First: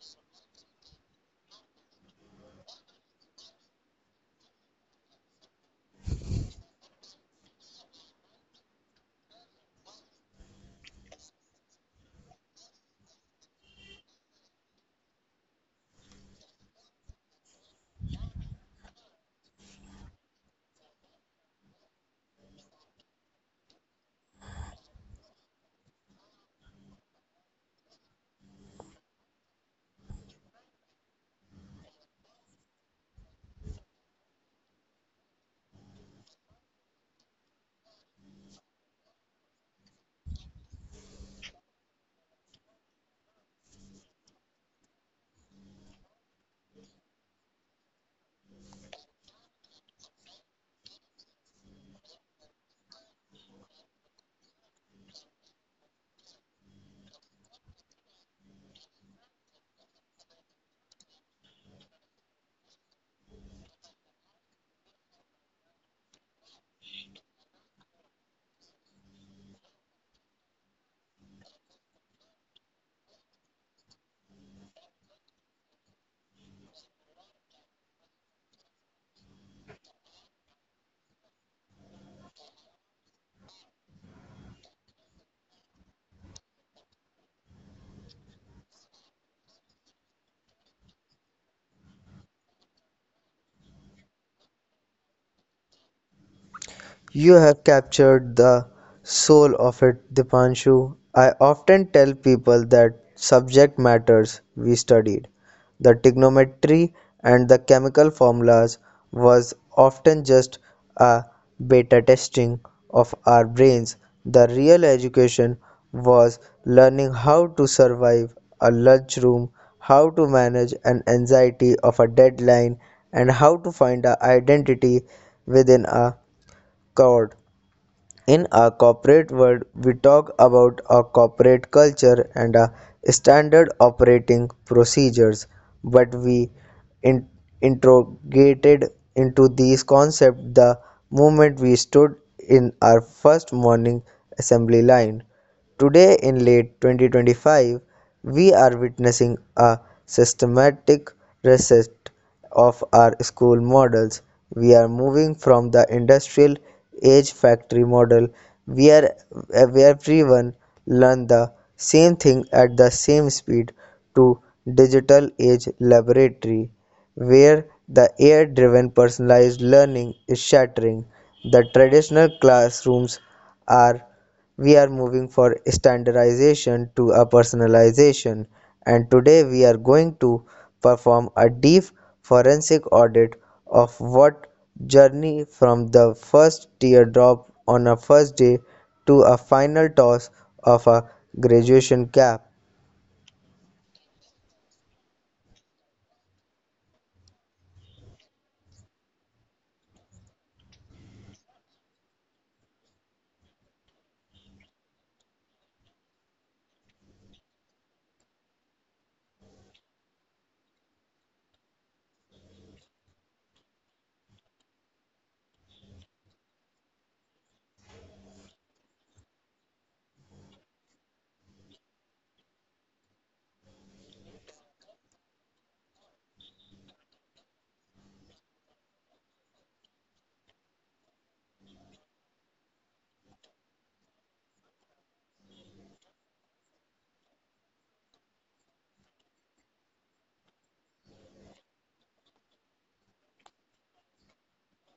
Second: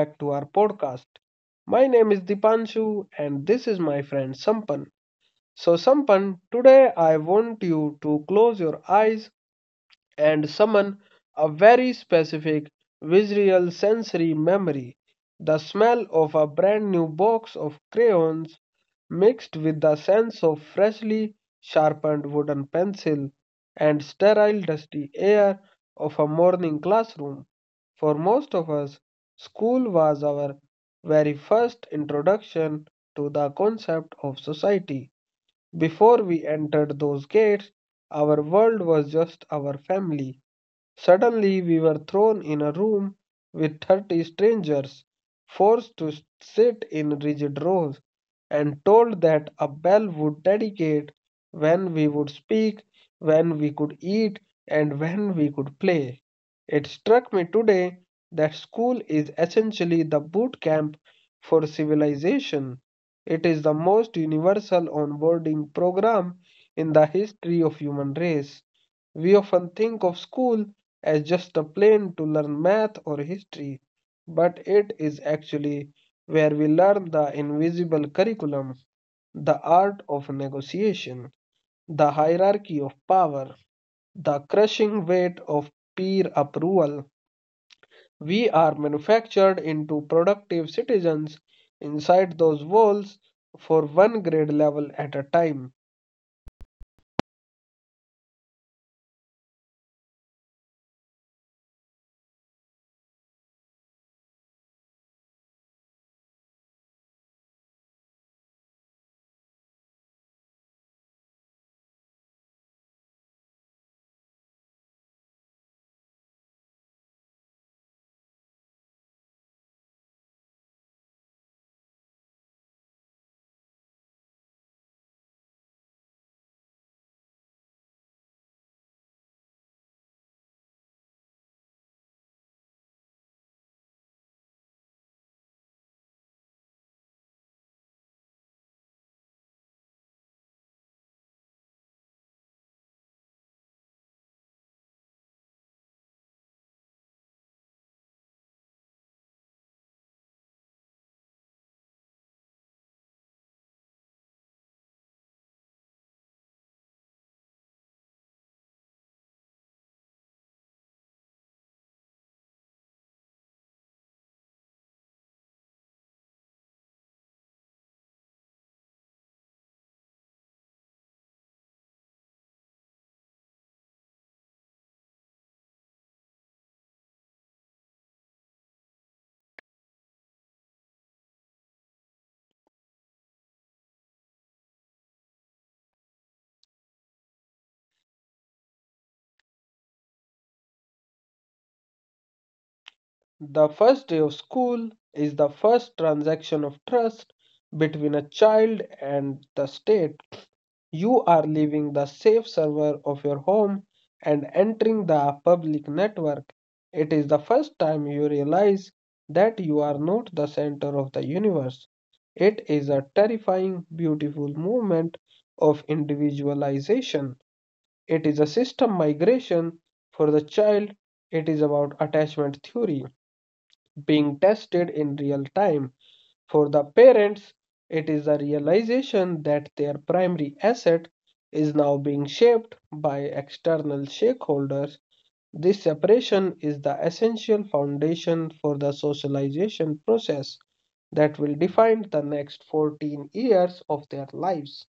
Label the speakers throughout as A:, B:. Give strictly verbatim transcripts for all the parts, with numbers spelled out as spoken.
A: back to our podcast. My name is Dipanshu, and this is my friend Sampan. So, Sampan, today I want you to close your eyes and summon a very specific visual sensory memory. The smell of a brand new box of crayons mixed with the sense of freshly sharpened wooden pencil and sterile dusty air of a morning classroom. For most of us, school was our very first introduction to the concept of society. Before we entered those gates, our world was just our family. Suddenly we were thrown in a room with thirty strangers, forced to sit in rigid rows, and told that a bell would dedicate when we would speak, when we could eat, and when we could play. It struck me today that school is essentially the boot camp for civilization. It is the most universal onboarding program in the history of human race. We often think of school as just a plane to learn math or history, but it is actually where we learn the invisible curriculum, the art of negotiation, the hierarchy of power, the crushing weight of peer approval. We are manufactured into productive citizens inside those walls for one grade level at a time.
B: You have captured the soul of it, Dipanshu. I often tell people that subject matters we studied, the trigonometry and the chemical formulas, was often just a beta testing of our brains. The real education was learning how to survive a lunchroom, how to manage an anxiety of a deadline, and how to find our identity within a crowd. In a corporate world, we talk about a corporate culture and a standard operating procedures, but we in- interrogated into these concepts the moment we stood in our first morning assembly line. Today, in late twenty twenty-five, we are witnessing a systematic reset of our school models. We are moving from the industrial age factory model where, where everyone learned the same thing at the same speed to digital age laboratory where the A I driven personalized learning is shattering. The traditional classrooms are we are moving from standardization to a personalization, and today we are going to perform a deep forensic audit of what journey from the first teardrop on a first day to a final toss of a graduation cap.
A: The first day of school is the first transaction of trust between a child and the state. You are leaving the safe server of your home and entering the public network. It is the first time you realize that you are not the center of the universe. It is a terrifying, beautiful movement of individualization. It is a system migration for the child. It is about attachment theory being tested in real time. For the parents, it is a realization that their primary asset is now being shaped by external stakeholders. This separation is the essential foundation for the socialization process that will define the next fourteen years of their lives.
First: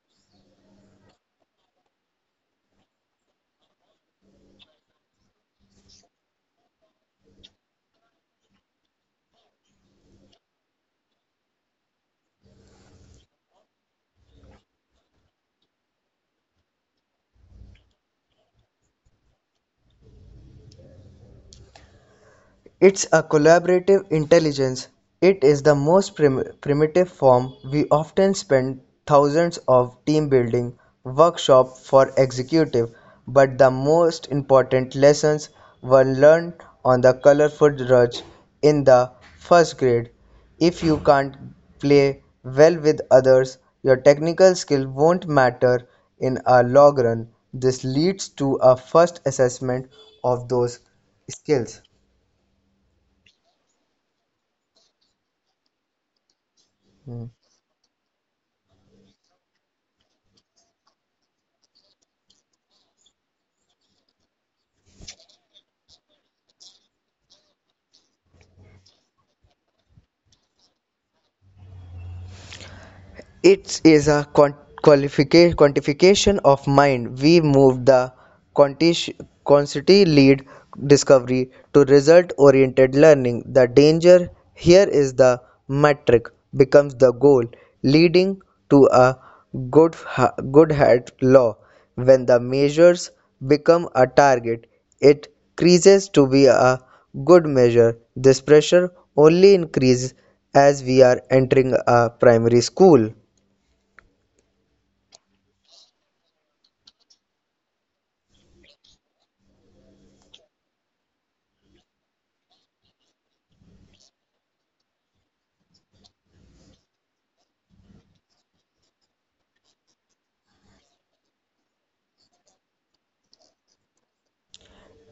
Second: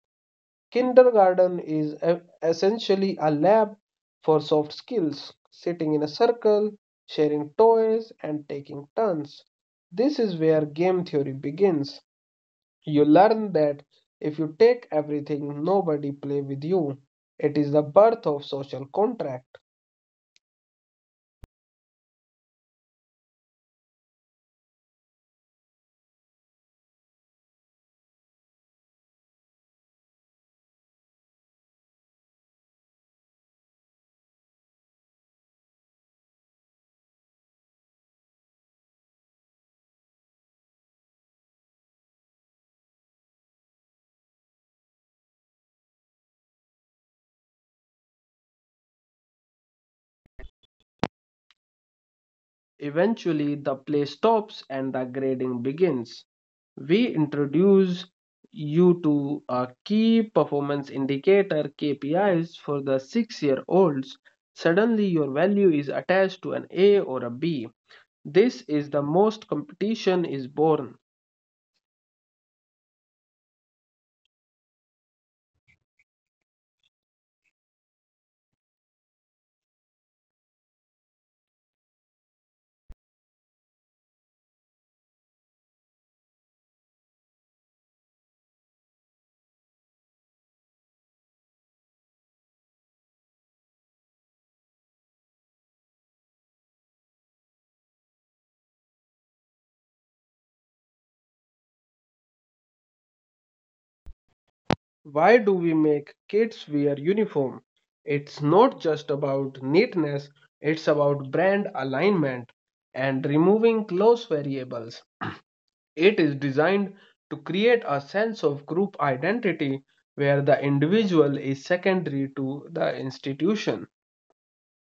A: Kindergarten is e- essentially a lab for soft skills, sitting in a circle, sharing toys, and taking turns. This is where game theory begins. You learn that if you take everything, nobody play with you. It is the birth of social contract.
B: It's a collaborative intelligence; it is the most prim- primitive form. We often spend thousands of team-building workshop for executive, but the most important lessons were learned on the colorful rush in the first grade. If you can't play well with others, your technical skill won't matter in a long run. This leads to a first assessment of those skills.
A: Eventually, the play stops and the grading begins. We
B: Hmm.
A: introduce you to a key performance indicator K P Is for the six year olds. Suddenly, your value is attached to an A or a B. This is the most competition is born.
B: It is a quant- quantification of mind. We move the quanti- quantity lead discovery to result oriented learning. The danger here is the metric becomes the goal, leading to a good, good hat law. When the measures become a target, it creases to be a good measure. This pressure only increases as we are entering a primary school.
A: Why do we make kids wear uniform? It's not just about neatness, it's about brand alignment and removing close variables. It is designed to create a sense of group identity where the individual is secondary to the institution.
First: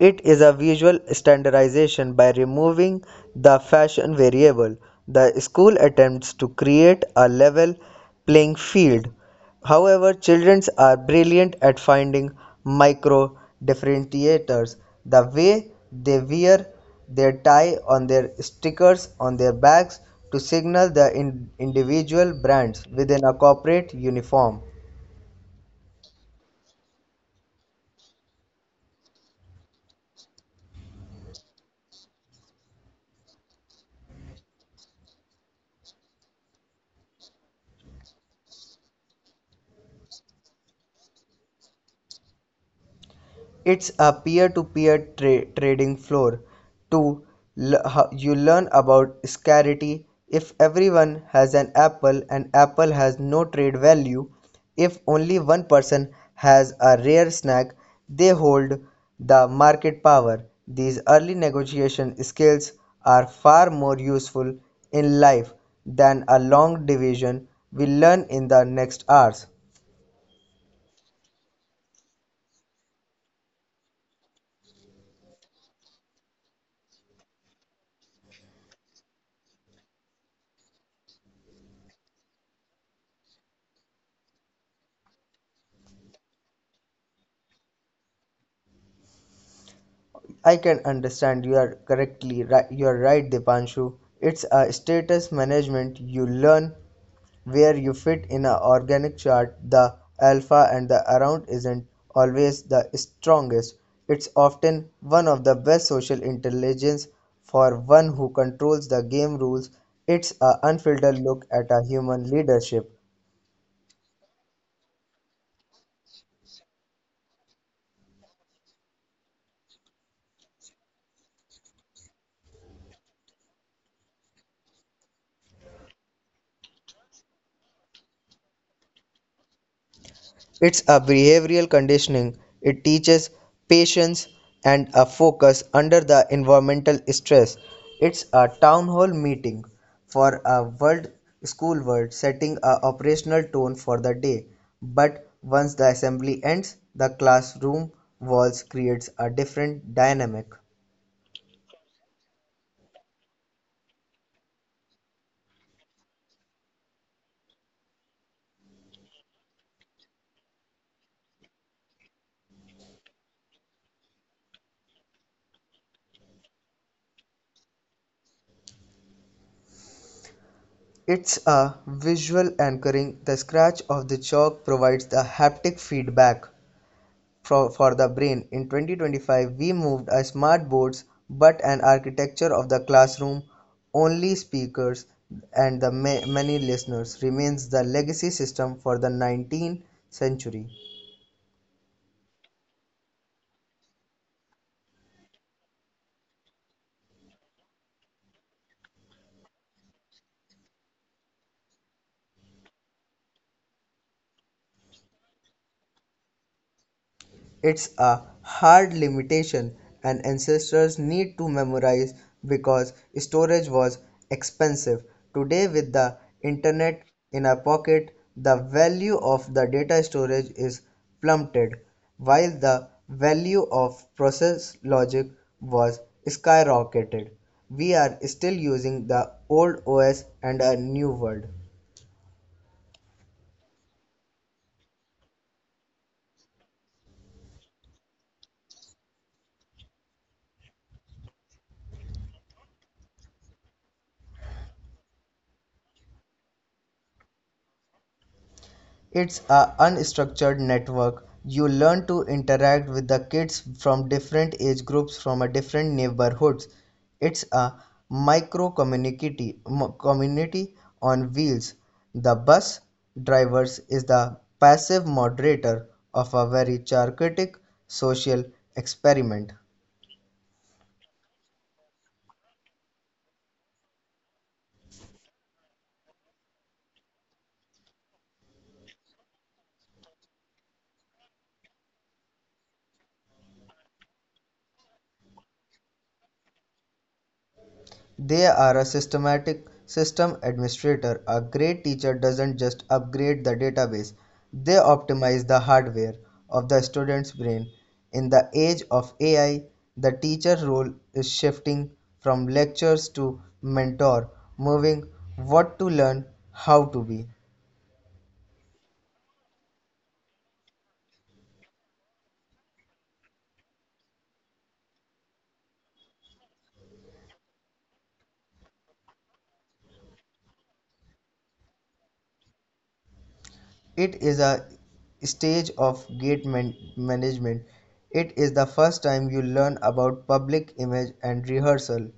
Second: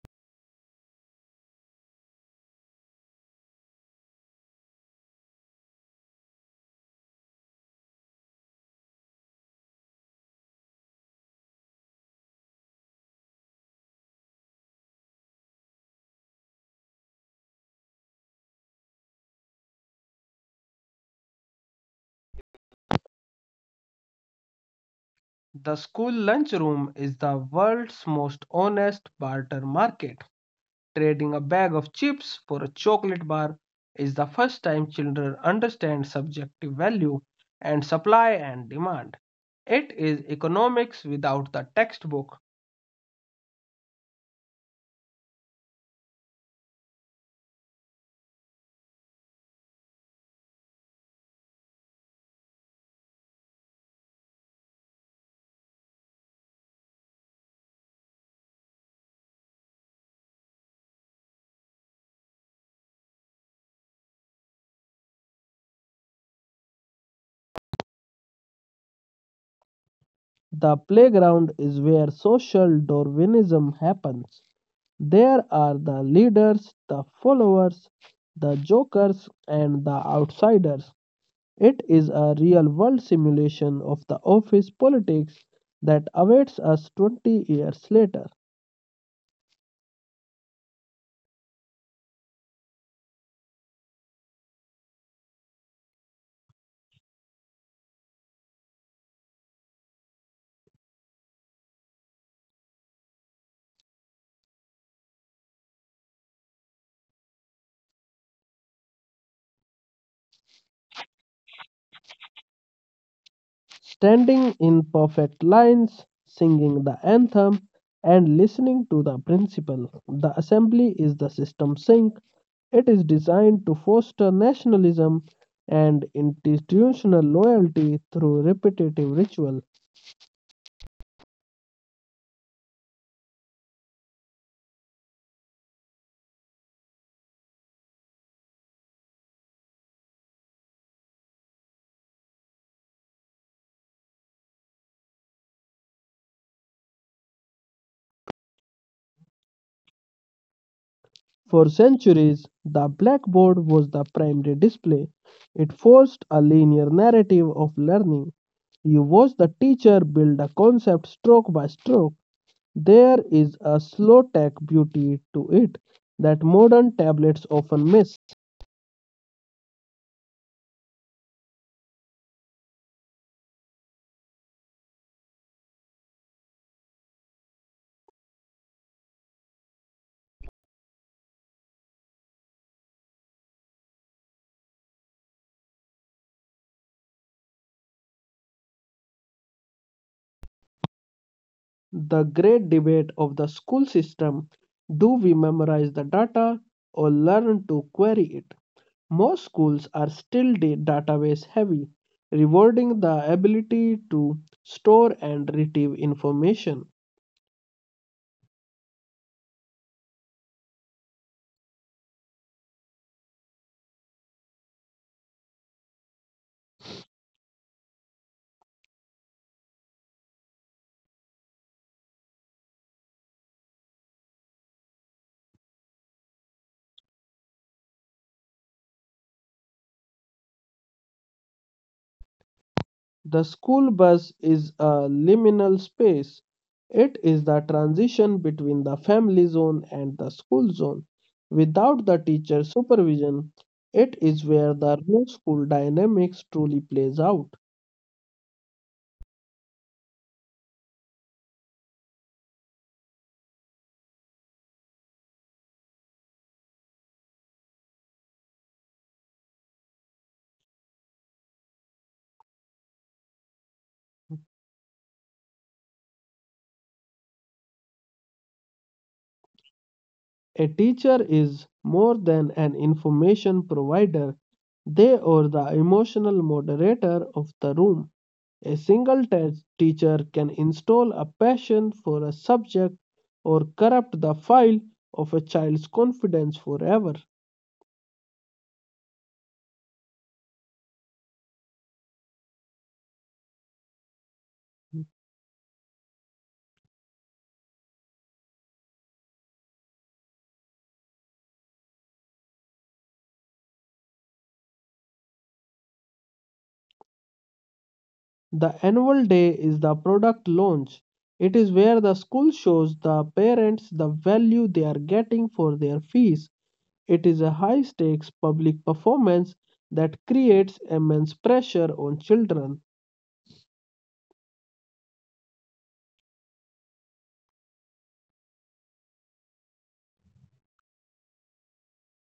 B: It is a visual standardization by removing the fashion variable. The school attempts to create a level playing field. However, children are brilliant at finding micro differentiators. The way they wear their tie on their stickers on their bags to signal the in- individual brands within a corporate uniform.
A: The school lunchroom is the world's most honest barter market. Trading a bag of chips for a chocolate bar is the first time children understand subjective value and supply and demand. It is economics without the textbook.
B: It's a peer-to-peer tra- trading floor. Two, l- ho- you learn about scarcity. If everyone has an apple and apple has no trade value, if only one person has a rare snack, they hold the market power. These early negotiation skills are far more useful in life than a long division we learn in the next hours.
A: The playground is where social Darwinism happens. There are the leaders, the followers, the jokers, and the outsiders. It is a real world simulation of the office politics that awaits us twenty years later.
B: I can understand you are correctly right. You are right, Dipanshu. It's a status management. You learn where you fit in a organic chart. The alpha and the around isn't always the strongest. It's often one of the best social intelligence for one who controls the game rules. It's a unfiltered look at a human leadership.
A: Standing in perfect lines, singing the anthem, and listening to the principal. The assembly is the system sink. It is designed to foster nationalism and institutional loyalty through repetitive ritual.
B: It's a behavioral conditioning. It teaches patience and a focus under the environmental stress. It's a town hall meeting for a world school world setting a operational tone for the day. But once the assembly ends, the classroom walls creates a different dynamic.
A: For centuries, the blackboard was the primary display. It forced a linear narrative of learning. You watch the teacher build a concept stroke by stroke. There is a slow tech beauty to it that modern tablets often miss.
B: It's a visual anchoring. The scratch of the chalk provides the haptic feedback for, for the brain. In twenty twenty-five, we moved our smart boards but an architecture of the classroom, only speakers, and the ma- many listeners remains the legacy system for the nineteenth century.
A: The great debate of the school system: do we memorize the data or learn to query it? Most schools are still da- database heavy, rewarding the ability to store and retrieve information.
B: It's a hard limitation, and ancestors need to memorize because storage was expensive. Today, with the internet in our pocket, the value of the data storage is plummeted, while the value of process logic was skyrocketed. We are still using the old O S and a new world.
A: The school bus is a liminal space. It is the transition between the family zone and the school zone. Without the teacher supervision, it is where the real school dynamics truly plays out.
B: It's a unstructured network. You learn to interact with the kids from different age groups from a different neighborhoods. It's a micro community mo- community on wheels. The bus drivers is the passive moderator of a very chaotic social experiment.
A: A teacher is more than an information provider, they are the emotional moderator of the room. A single te- teacher can install a passion for a subject or corrupt the file of a child's confidence forever.
B: They are a systematic system administrator. A great teacher doesn't just upgrade the database, they optimize the hardware of the student's brain. In the age of A I, the teacher role is shifting from lectures to mentor, moving what to learn, how to be.
A: The annual day is the product launch. It is where the school shows the parents the value they are getting for their fees. It is a high stakes public performance that creates immense pressure on children.
B: It is a stage of gate man- management. It is the first time you learn about public image and rehearsal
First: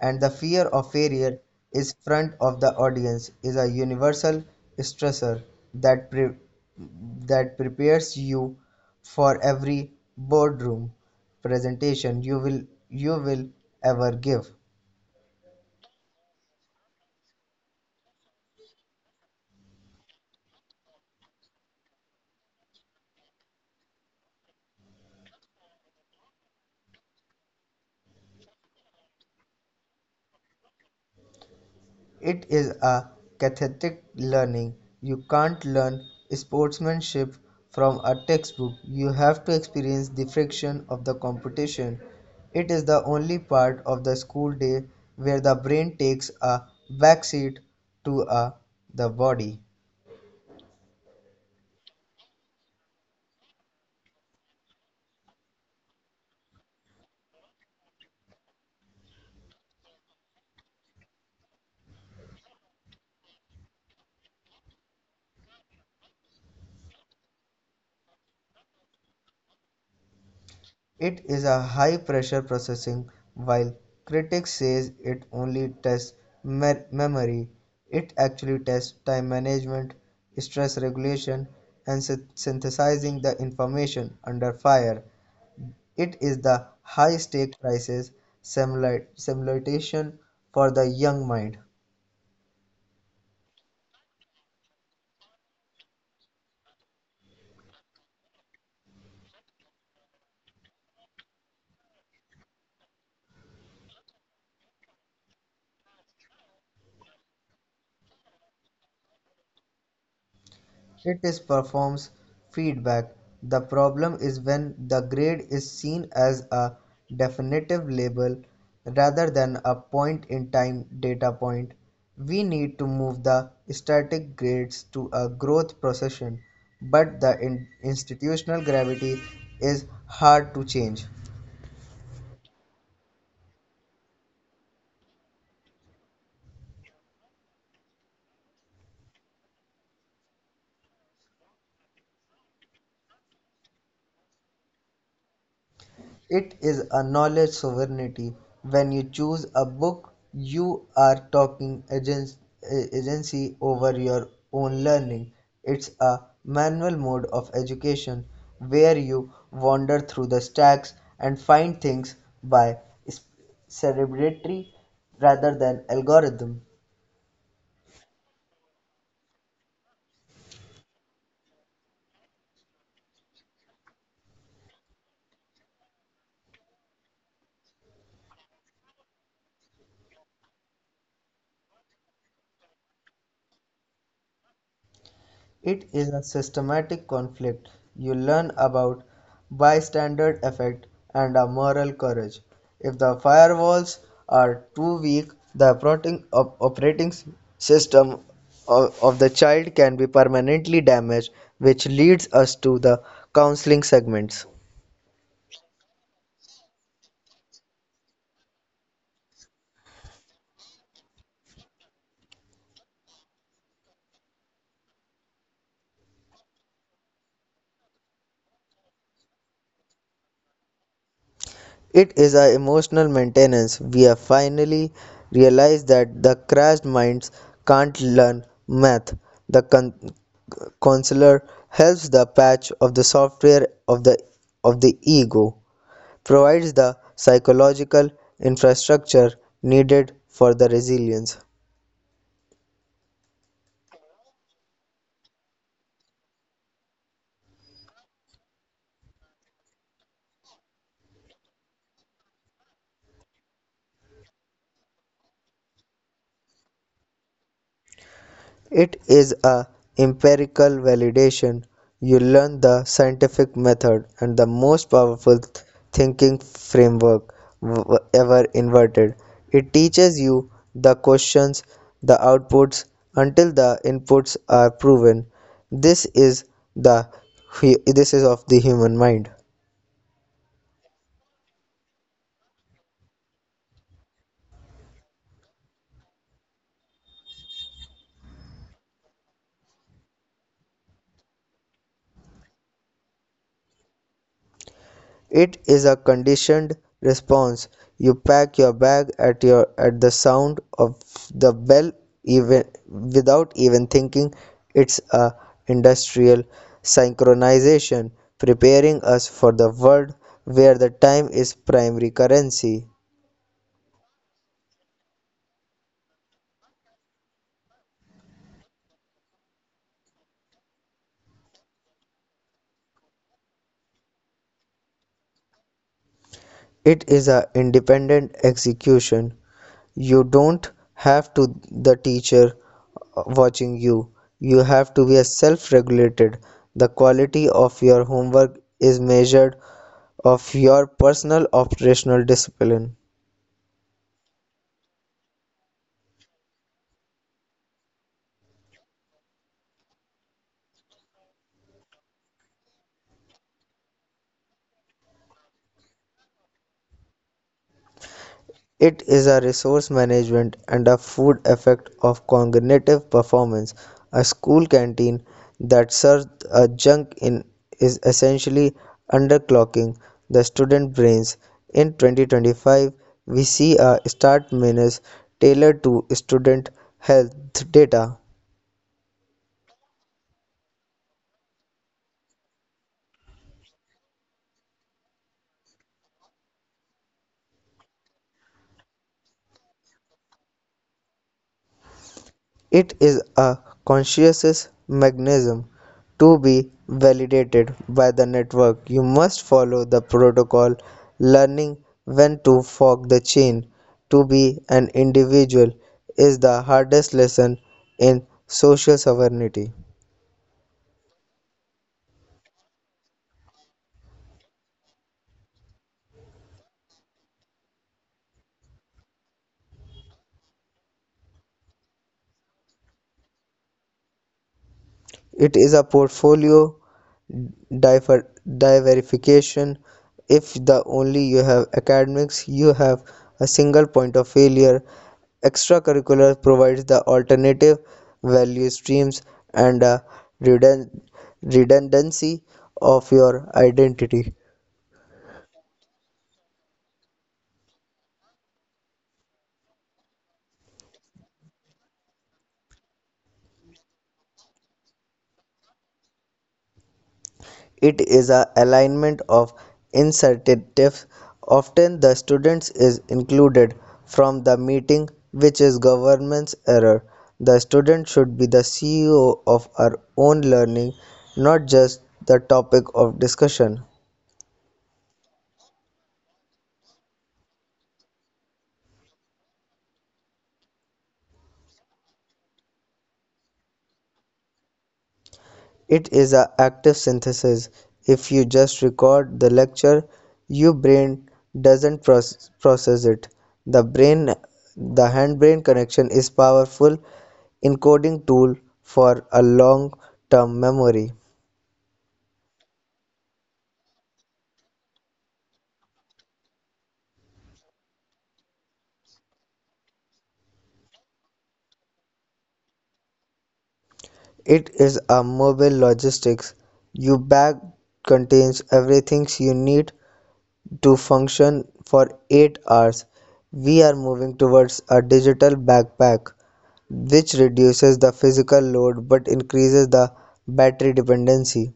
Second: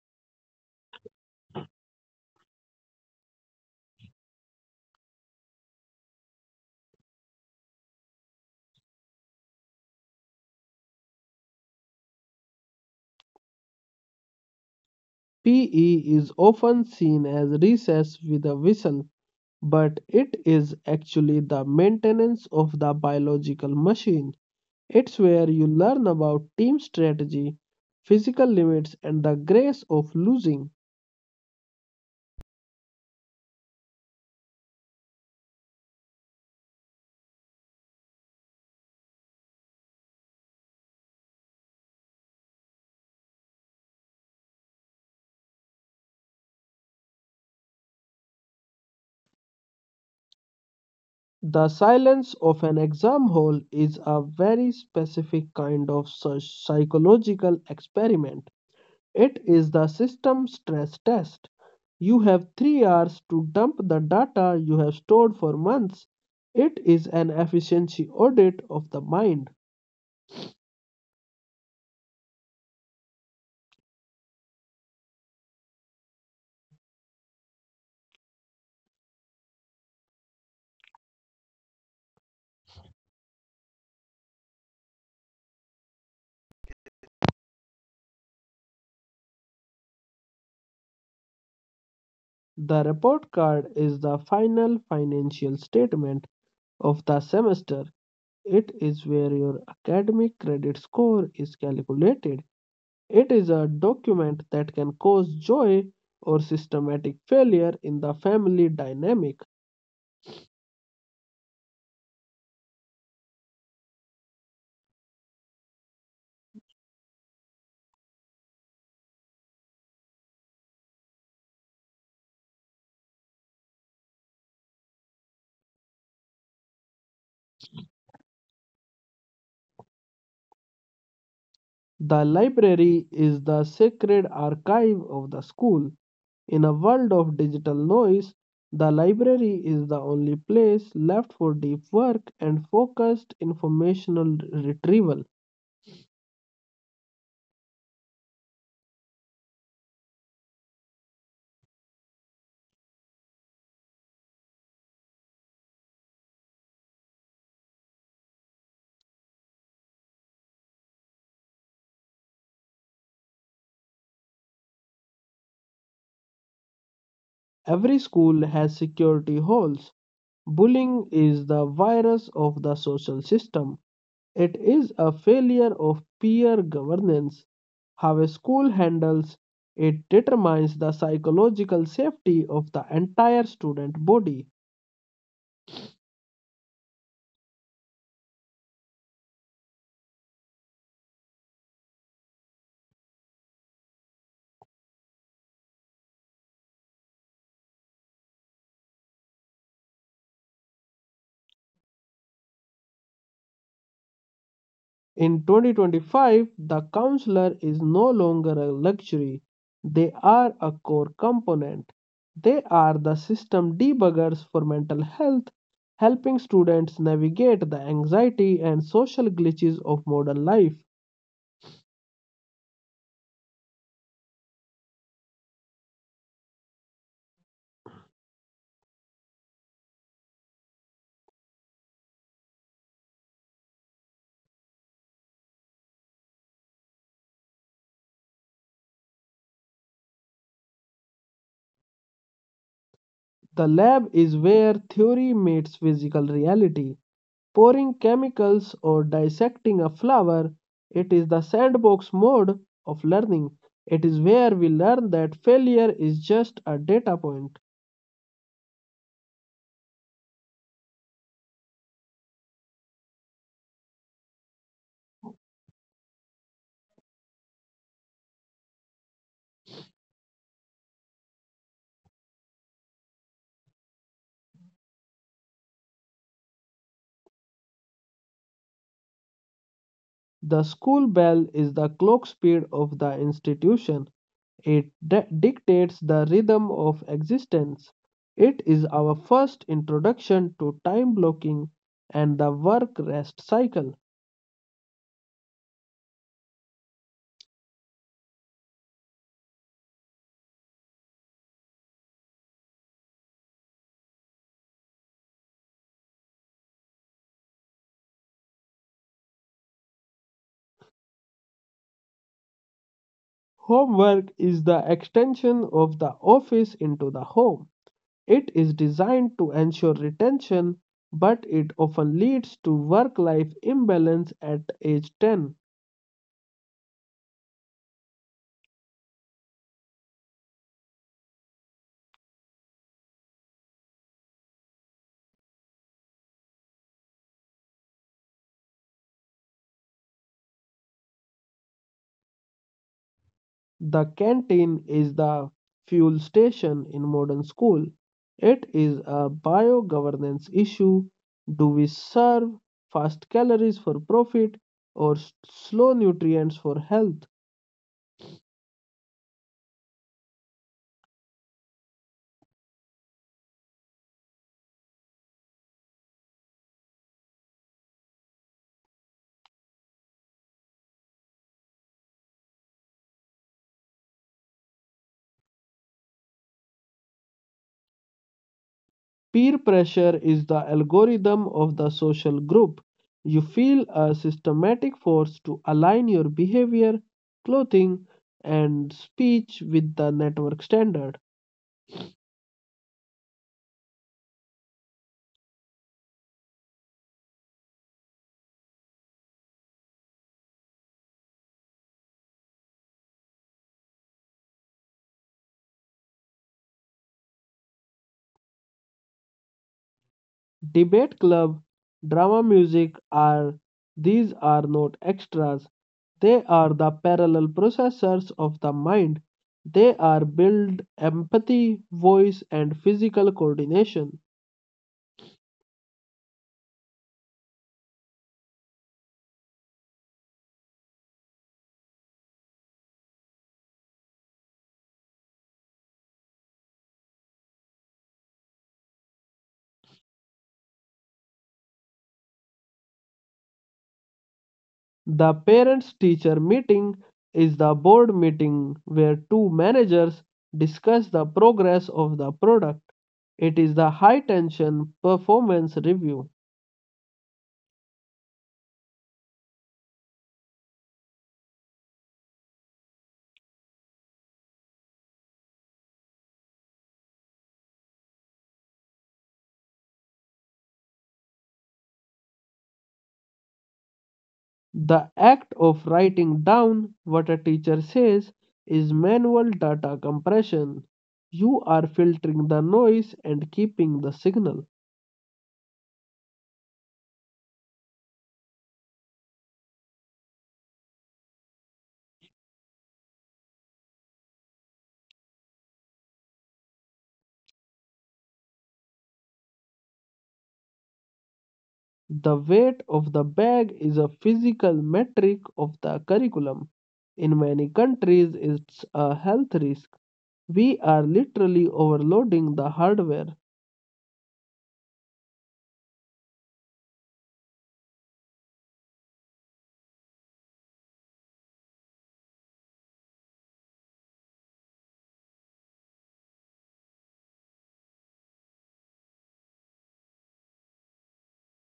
B: and the fear of failure is front of the audience is a universal stressor that pre- that prepares you for every boardroom presentation you will you will ever give.
A: P E is often seen as recess with a whistle, but it is actually the maintenance of the biological machine. It's where you learn about team strategy, physical limits, and the grace of losing.
B: It is a cathartic learning. You can't learn sportsmanship from a textbook. You have to experience the friction of the competition. It is the only part of the school day where the brain takes a backseat to uh, the body.
A: The silence of an exam hall is a very specific kind of psych- psychological experiment. It is the system stress test. You have three hours to dump the data you have stored for months. It is an efficiency audit of the mind.
B: It is a high pressure processing while critics says it only tests me- memory, it actually tests time management, stress regulation, and syn- synthesizing the information under fire. It is the high stake crisis simula- simulation for the young mind.
A: The report card is the final financial statement of the semester. It is where your academic credit score is calculated. It is a document that can cause joy or systematic failure in the family dynamic.
B: It is performs feedback. The problem is when the grade is seen as a definitive label rather than a point-in-time data point. We need to move the static grades to a growth procession, but the in- institutional gravity is hard to change.
A: The library is the sacred archive of the school. In a world of digital noise, the library is the only place left for deep work and focused informational retrieval.
B: It is a knowledge sovereignty. When you choose a book, you are talking agen- a- agency over your own learning. It's a manual mode of education where you wander through the stacks and find things by s- celebratory rather than algorithm.
A: Every school has security holes. Bullying is the virus of the social system. It is a failure of peer governance. How a school handles it determines the psychological safety of the entire student body.
B: It is a systematic conflict. You learn about bystander effect and a moral courage. If the firewalls are too weak, the operating, op- operating s- system of, of the child can be permanently damaged, which leads us to the counseling segments.
A: In twenty twenty-five, the counselor is no longer a luxury. They are a core component. They are the system debuggers for mental health, helping students navigate the anxiety and social glitches of modern life.
B: It is a emotional maintenance. We have finally realized that the crashed minds can't learn math. The con- counselor helps the patch of the software of the of the ego, provides the psychological infrastructure needed for the resilience.
A: The lab is where theory meets physical reality. Pouring chemicals or dissecting a flower, it is the sandbox mode of learning. It is where we learn that failure is just a data point.
B: It is a empirical validation. You learn the scientific method and the most powerful thinking framework ever invented. It teaches you the questions, the outputs until the inputs are proven. This is the this is of the human mind.
A: The school bell is the clock speed of the institution. It di- dictates the rhythm of existence. It is our first introduction to time blocking and the work rest cycle.
B: It is a conditioned response: you pack your bag at your at the sound of the bell even without even thinking. It's a industrial synchronization preparing us for the world where the time is primary currency.
A: Homework is the extension of the office into the home. It is designed to ensure retention, but it often leads to work life imbalance at age ten.
B: It is an independent execution. You don't have to the teacher uh, watching you. You have to be self-regulated. The quality of your homework is measured of your personal operational discipline.
A: The canteen is the fuel station in modern school. It is a bio-governance issue. Do we serve fast calories for profit or s- slow nutrients for health?
B: It is a resource management and a food effect of cognitive performance. A school canteen that serves a junk in is essentially underclocking the student brains. In twenty twenty-five, we see a start menus tailored to student health data.
A: Peer pressure is the algorithm of the social group. You feel a systematic force to align your behavior, clothing, and speech with the network standard.
B: It is a conscious mechanism to be validated by the network. You must follow the protocol, learning when to fork the chain. To be an individual is the hardest lesson in social sovereignty.
A: Debate club, drama music are, these are not extras. They are the parallel processors of the mind. They are build empathy, voice and physical coordination.
B: It is a portfolio diver- diversification. If the only you have academics, you have a single point of failure. Extracurricular provides the alternative value streams and a redundancy of your identity.
A: The parents teacher meeting is the board meeting where two managers discuss the progress of the product. It is the high tension performance review.
B: It is a alignment of incentives often the students is included from the meeting which is government's error. The student should be the C E O of our own learning not just the topic of discussion.
A: The act of writing down what a teacher says is manual data compression. You are filtering the noise and keeping the signal.
B: It is a active synthesis. If you just record the lecture, your brain doesn't process process it. The brain the hand-brain connection is powerful encoding tool for a long-term memory.
A: The weight of the bag is a physical metric of the curriculum. In many countries, it's a health risk. We are literally overloading the hardware.
B: It is a mobile logistics. Your bag contains everything you need to function for eight hours. We are moving towards a digital backpack which reduces the physical load but increases the battery dependency.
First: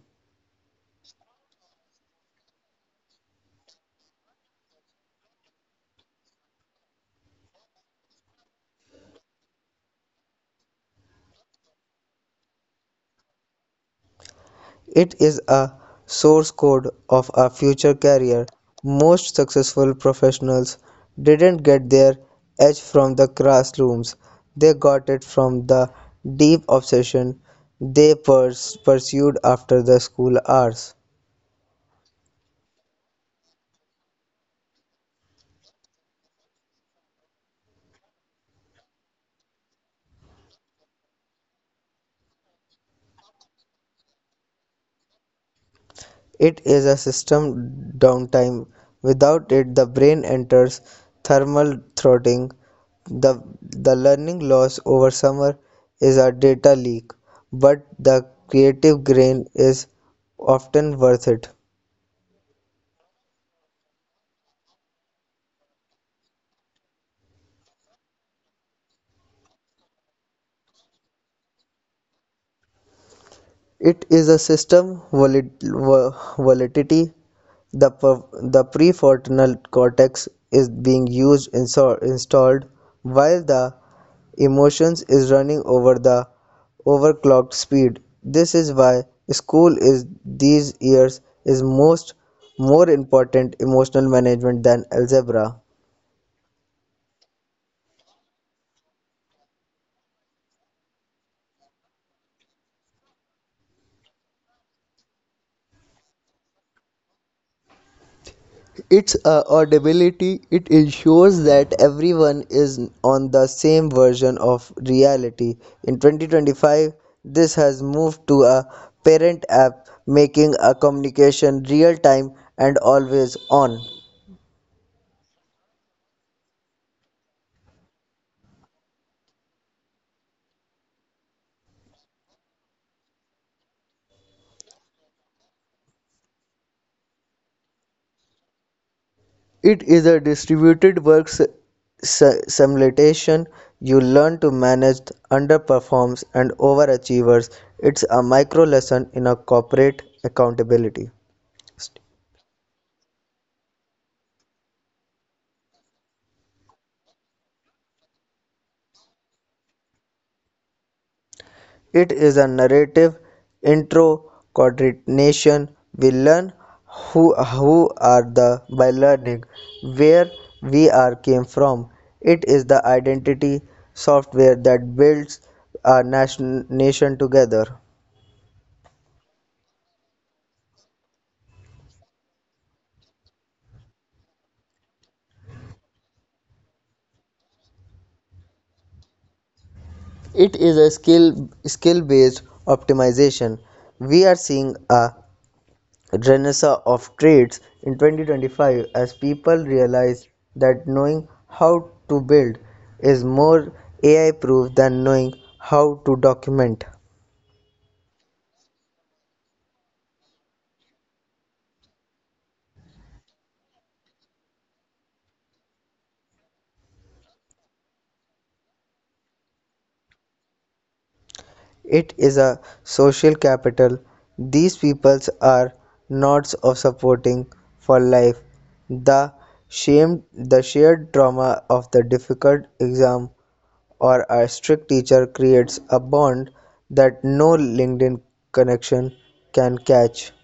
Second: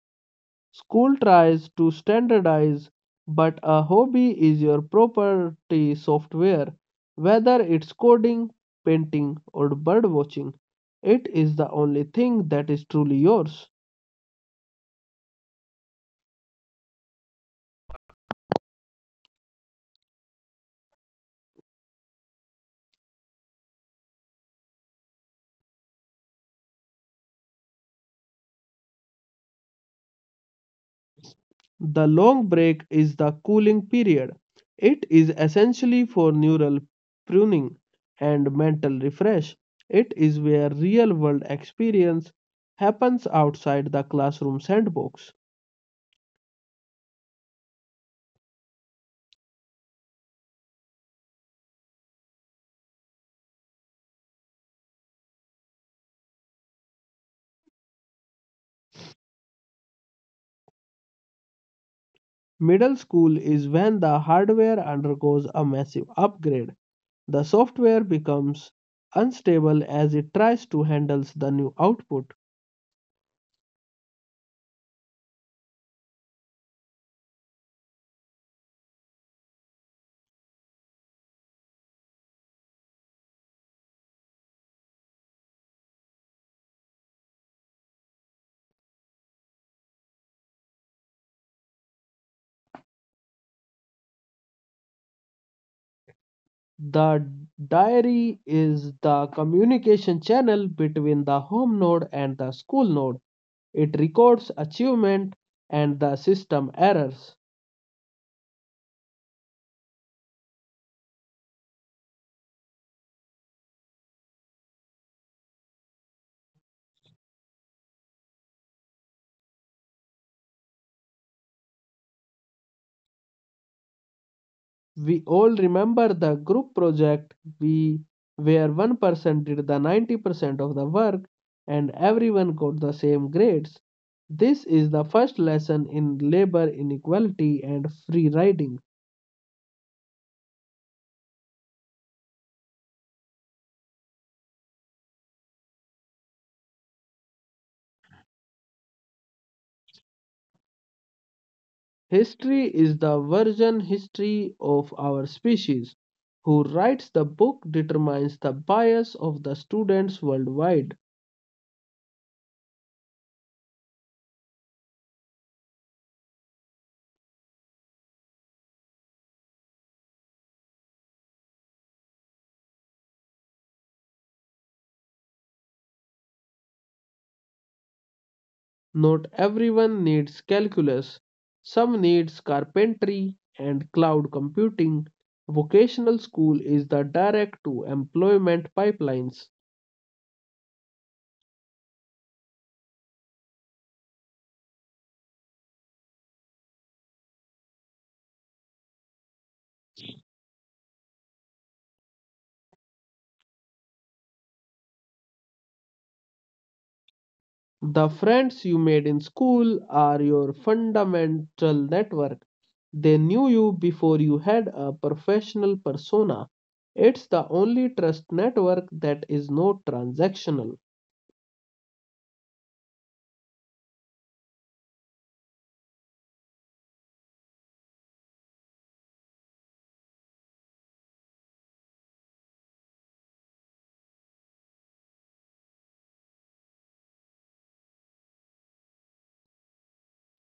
A: School tries to standardize, but a hobby is your property software. Whether it's coding, painting, or bird watching, it is the only thing that is truly yours.
B: It is a source code of a future career. Most successful professionals didn't get their edge from the classrooms, they got it from the deep obsession they pers- pursued after the school hours.
A: The long break is the cooling period. It is essentially for neural pruning and mental refresh. It is where real world experience happens outside the classroom sandbox.
B: It is a system downtime. Without it the brain enters thermal throttling. The, the learning loss over summer is a data leak, but the creative gain is often worth it.
A: Middle school is when the hardware undergoes a massive upgrade. The software becomes unstable as it tries to handle the new output.
B: It is a system volatility. The, the prefrontal cortex is being used insol- installed while the emotions is running over the overclocked speed. This is why school is these years is most more important emotional management than algebra.
A: The diary is the communication channel between the home node and the school node. It records achievement and the system errors.
B: Its uh, audibility it ensures that everyone is on the same version of reality. In twenty twenty-five, this has moved to a parent app making a communication real time and always on.
A: We all remember the group project, we where one person did the ninety percent of the work and everyone got the same grades. This is the first lesson in labor inequality and free riding.
B: It is a distributed work s- s- simulation. You learn to manage underperforms and overachievers. It's a micro lesson in a corporate accountability.
A: History is the version history of our species. Who writes the book determines the bias of the students worldwide.
B: It is a narrative intro-coordination we learn who who are the by learning where we are came from. It is the identity software that builds a nation, nation together.
A: Not everyone needs calculus. Some needs carpentry and cloud computing. Vocational school is the direct to employment pipelines.
B: It is a skill skill based optimization. We are seeing a renaissance of trades in twenty twenty-five as people realize that knowing how to build is more A I proof than knowing how to document.
A: The friends you made in school are your fundamental network. They knew you before you had a professional persona. It's the only trust network that is not transactional.
B: It is a social capital. These peoples are nodes of supporting for life. The shamed the shared trauma of the difficult exam or a strict teacher creates a bond that no LinkedIn connection can catch.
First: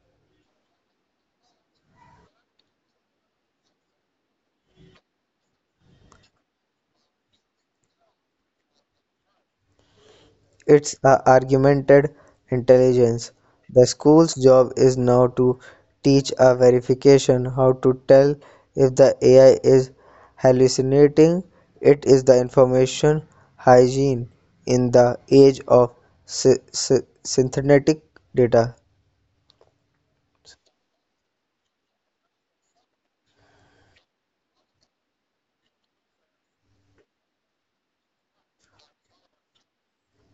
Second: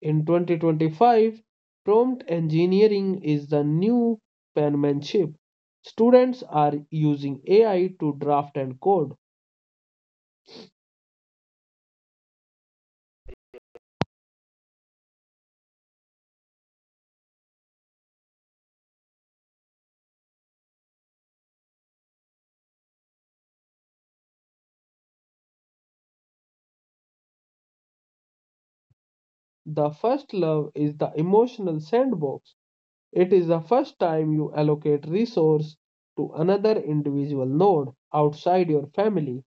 A: In twenty twenty-five, prompt engineering is the new penmanship. Students are using A I to draft and code.
B: It's a augmented intelligence. The school's job is now to teach a verification how to tell if the A I is hallucinating. It is the information hygiene in the age of sy- sy- synthetic data.
A: The first love is the emotional sandbox. It is the first time you allocate resource to another individual node outside your family.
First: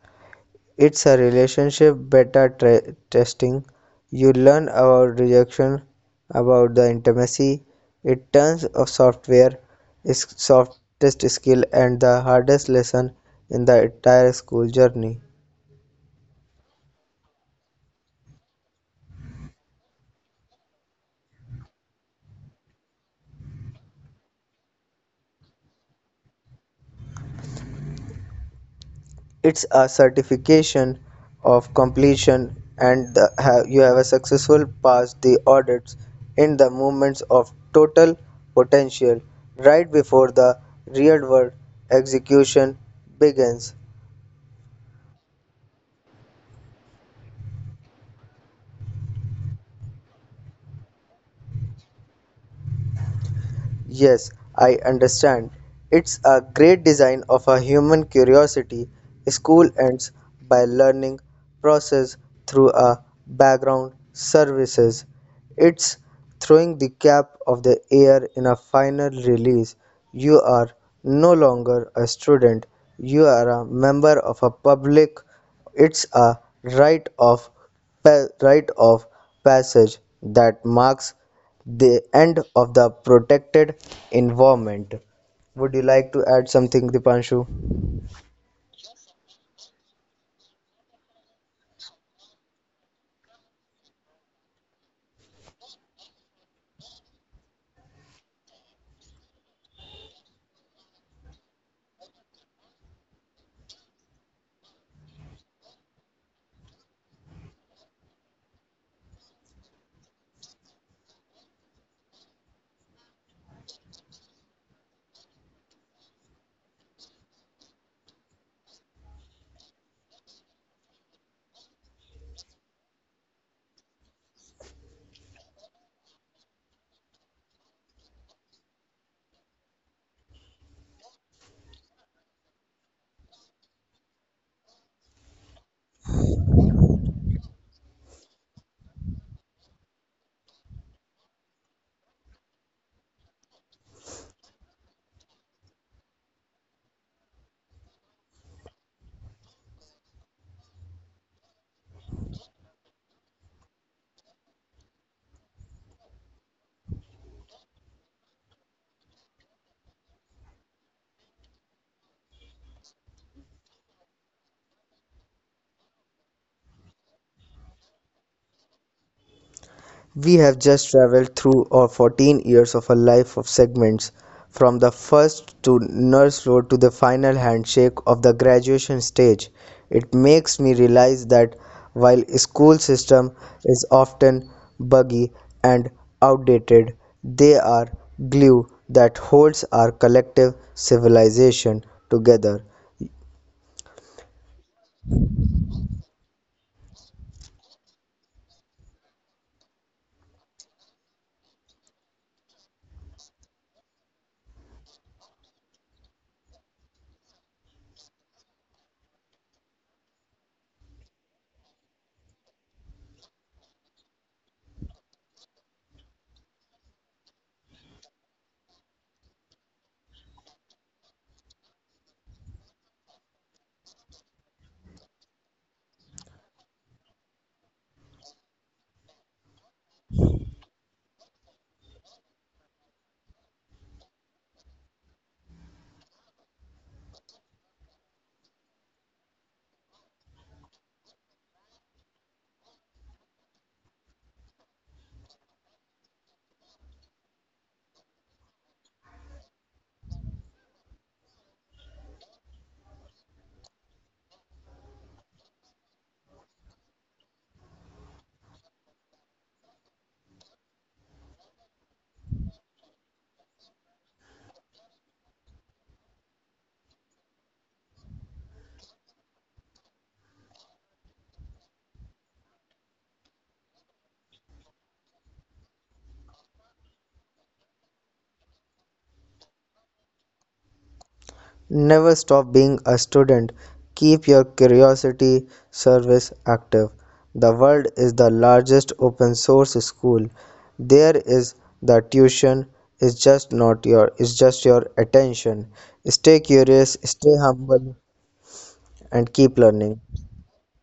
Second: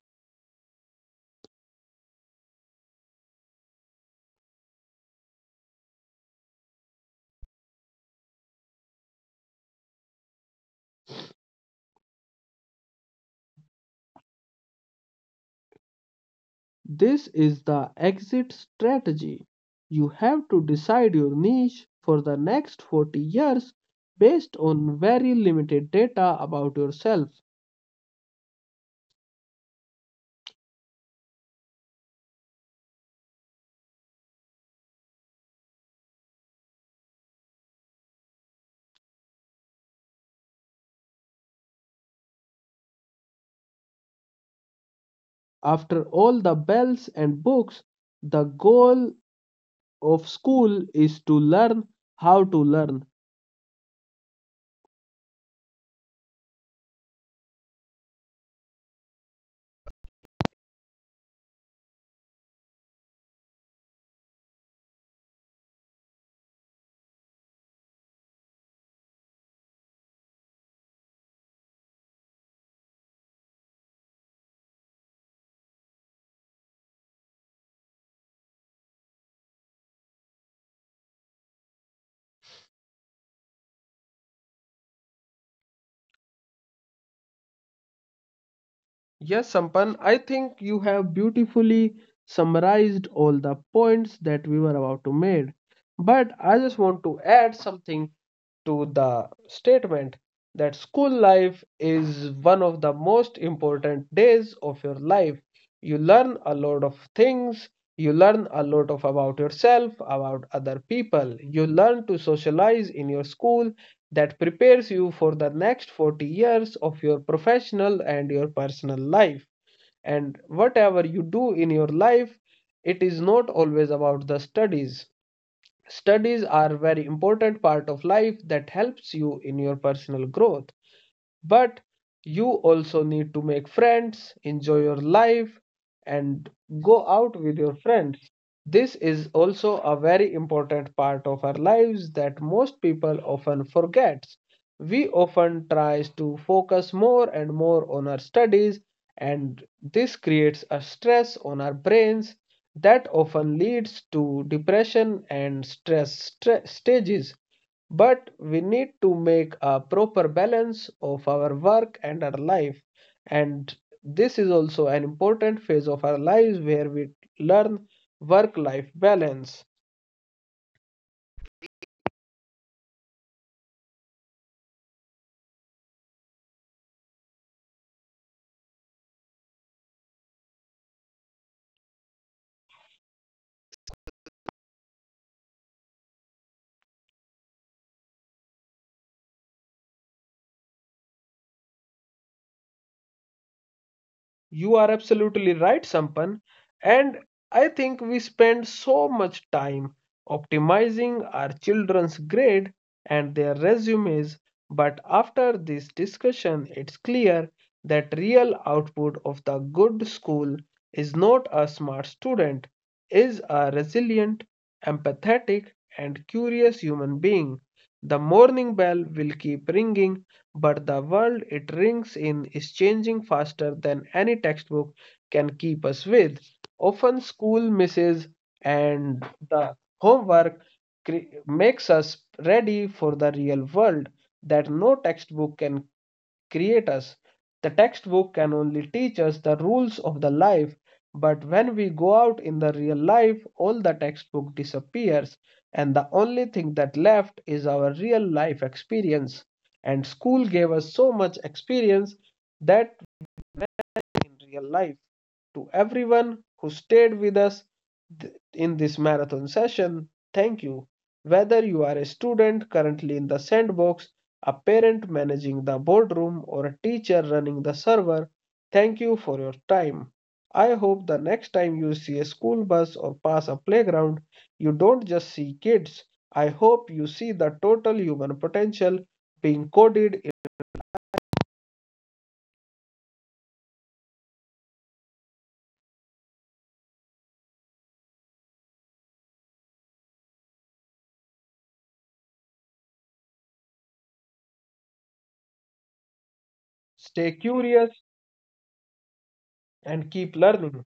B: It's a relationship beta tre- testing. You learn about rejection, about the intimacy. It turns of software is softest skill and the hardest lesson in the entire school journey.
A: This is the exit strategy. You have to decide your niche for the next forty years based on very limited data about yourself.
B: It's a certification of completion and the, have, you have a successful passed the audits in the moments of total potential right before the real world execution begins.
A: After all the bells and books, the goal of school is to learn how to learn.
B: Yes, I understand. It's a great design of a human curiosity. School ends by learning process through a background services. It's throwing the cap of the air in a final release. You are no longer a student. You are a member of a public. It's a rite of pa- rite of passage that marks the end of the protected environment. Would you like to add something, Dipanshu?
A: Yes, Sampan, I think you have beautifully summarized all the points that we were about to make. But I just want to add something to the statement that school life is one of the most important days of your life. You learn a lot of things. You learn a lot of about yourself, about other people. You learn to socialize in your school that prepares you for the next forty years of your professional and your personal life, and whatever you do in your life, it is not always about the studies. Studies are a very important part of life that helps you in your personal growth, but you also need to make friends, enjoy your life, and go out with your friends. This is also a very important part of our lives that most people often forget. We often tries to focus more and more on our studies, and this creates a stress on our brains that often leads to depression and stress stra- stages. But we need to make a proper balance of our work and our life. And this is also an important phase of our lives where we learn work life balance.
B: We have just traveled through our fourteen years of a life of segments, from the first to nurse road to the final handshake of the graduation stage. It makes me realize that while school system is often buggy and outdated, they are glue that holds our collective civilization together.
A: You are absolutely right, Sampan. And I think we spend so much time optimizing our children's grade and their resumes, but after this discussion, it's clear that real output of the good school is not a smart student, is a resilient, empathetic, and curious human being. The morning bell will keep ringing, but the world it rings in is changing faster than any textbook can keep us with. Often, school misses and the homework cre- makes us ready for the real world that no textbook can create us. The textbook can only teach us the rules of the life, but when we go out in the real life, all the textbook disappears, and the only thing that left is our real life experience. And school gave us so much experience that in real life. To everyone who stayed with us th- in this marathon session, thank you. Whether you are a student currently in the sandbox, a parent managing the boardroom, or a teacher running the server, thank you for your time. I hope the next time you see a school bus or pass a playground, you don't just see kids. I hope you see the total human potential being coded. in-
B: Never stop being a student. Keep your curiosity service active. The world is the largest open source school. There is the tuition is just not your is just your attention. Stay curious,
A: Stay
B: stay
A: curious
B: humble and keep learning.
A: and keep learning.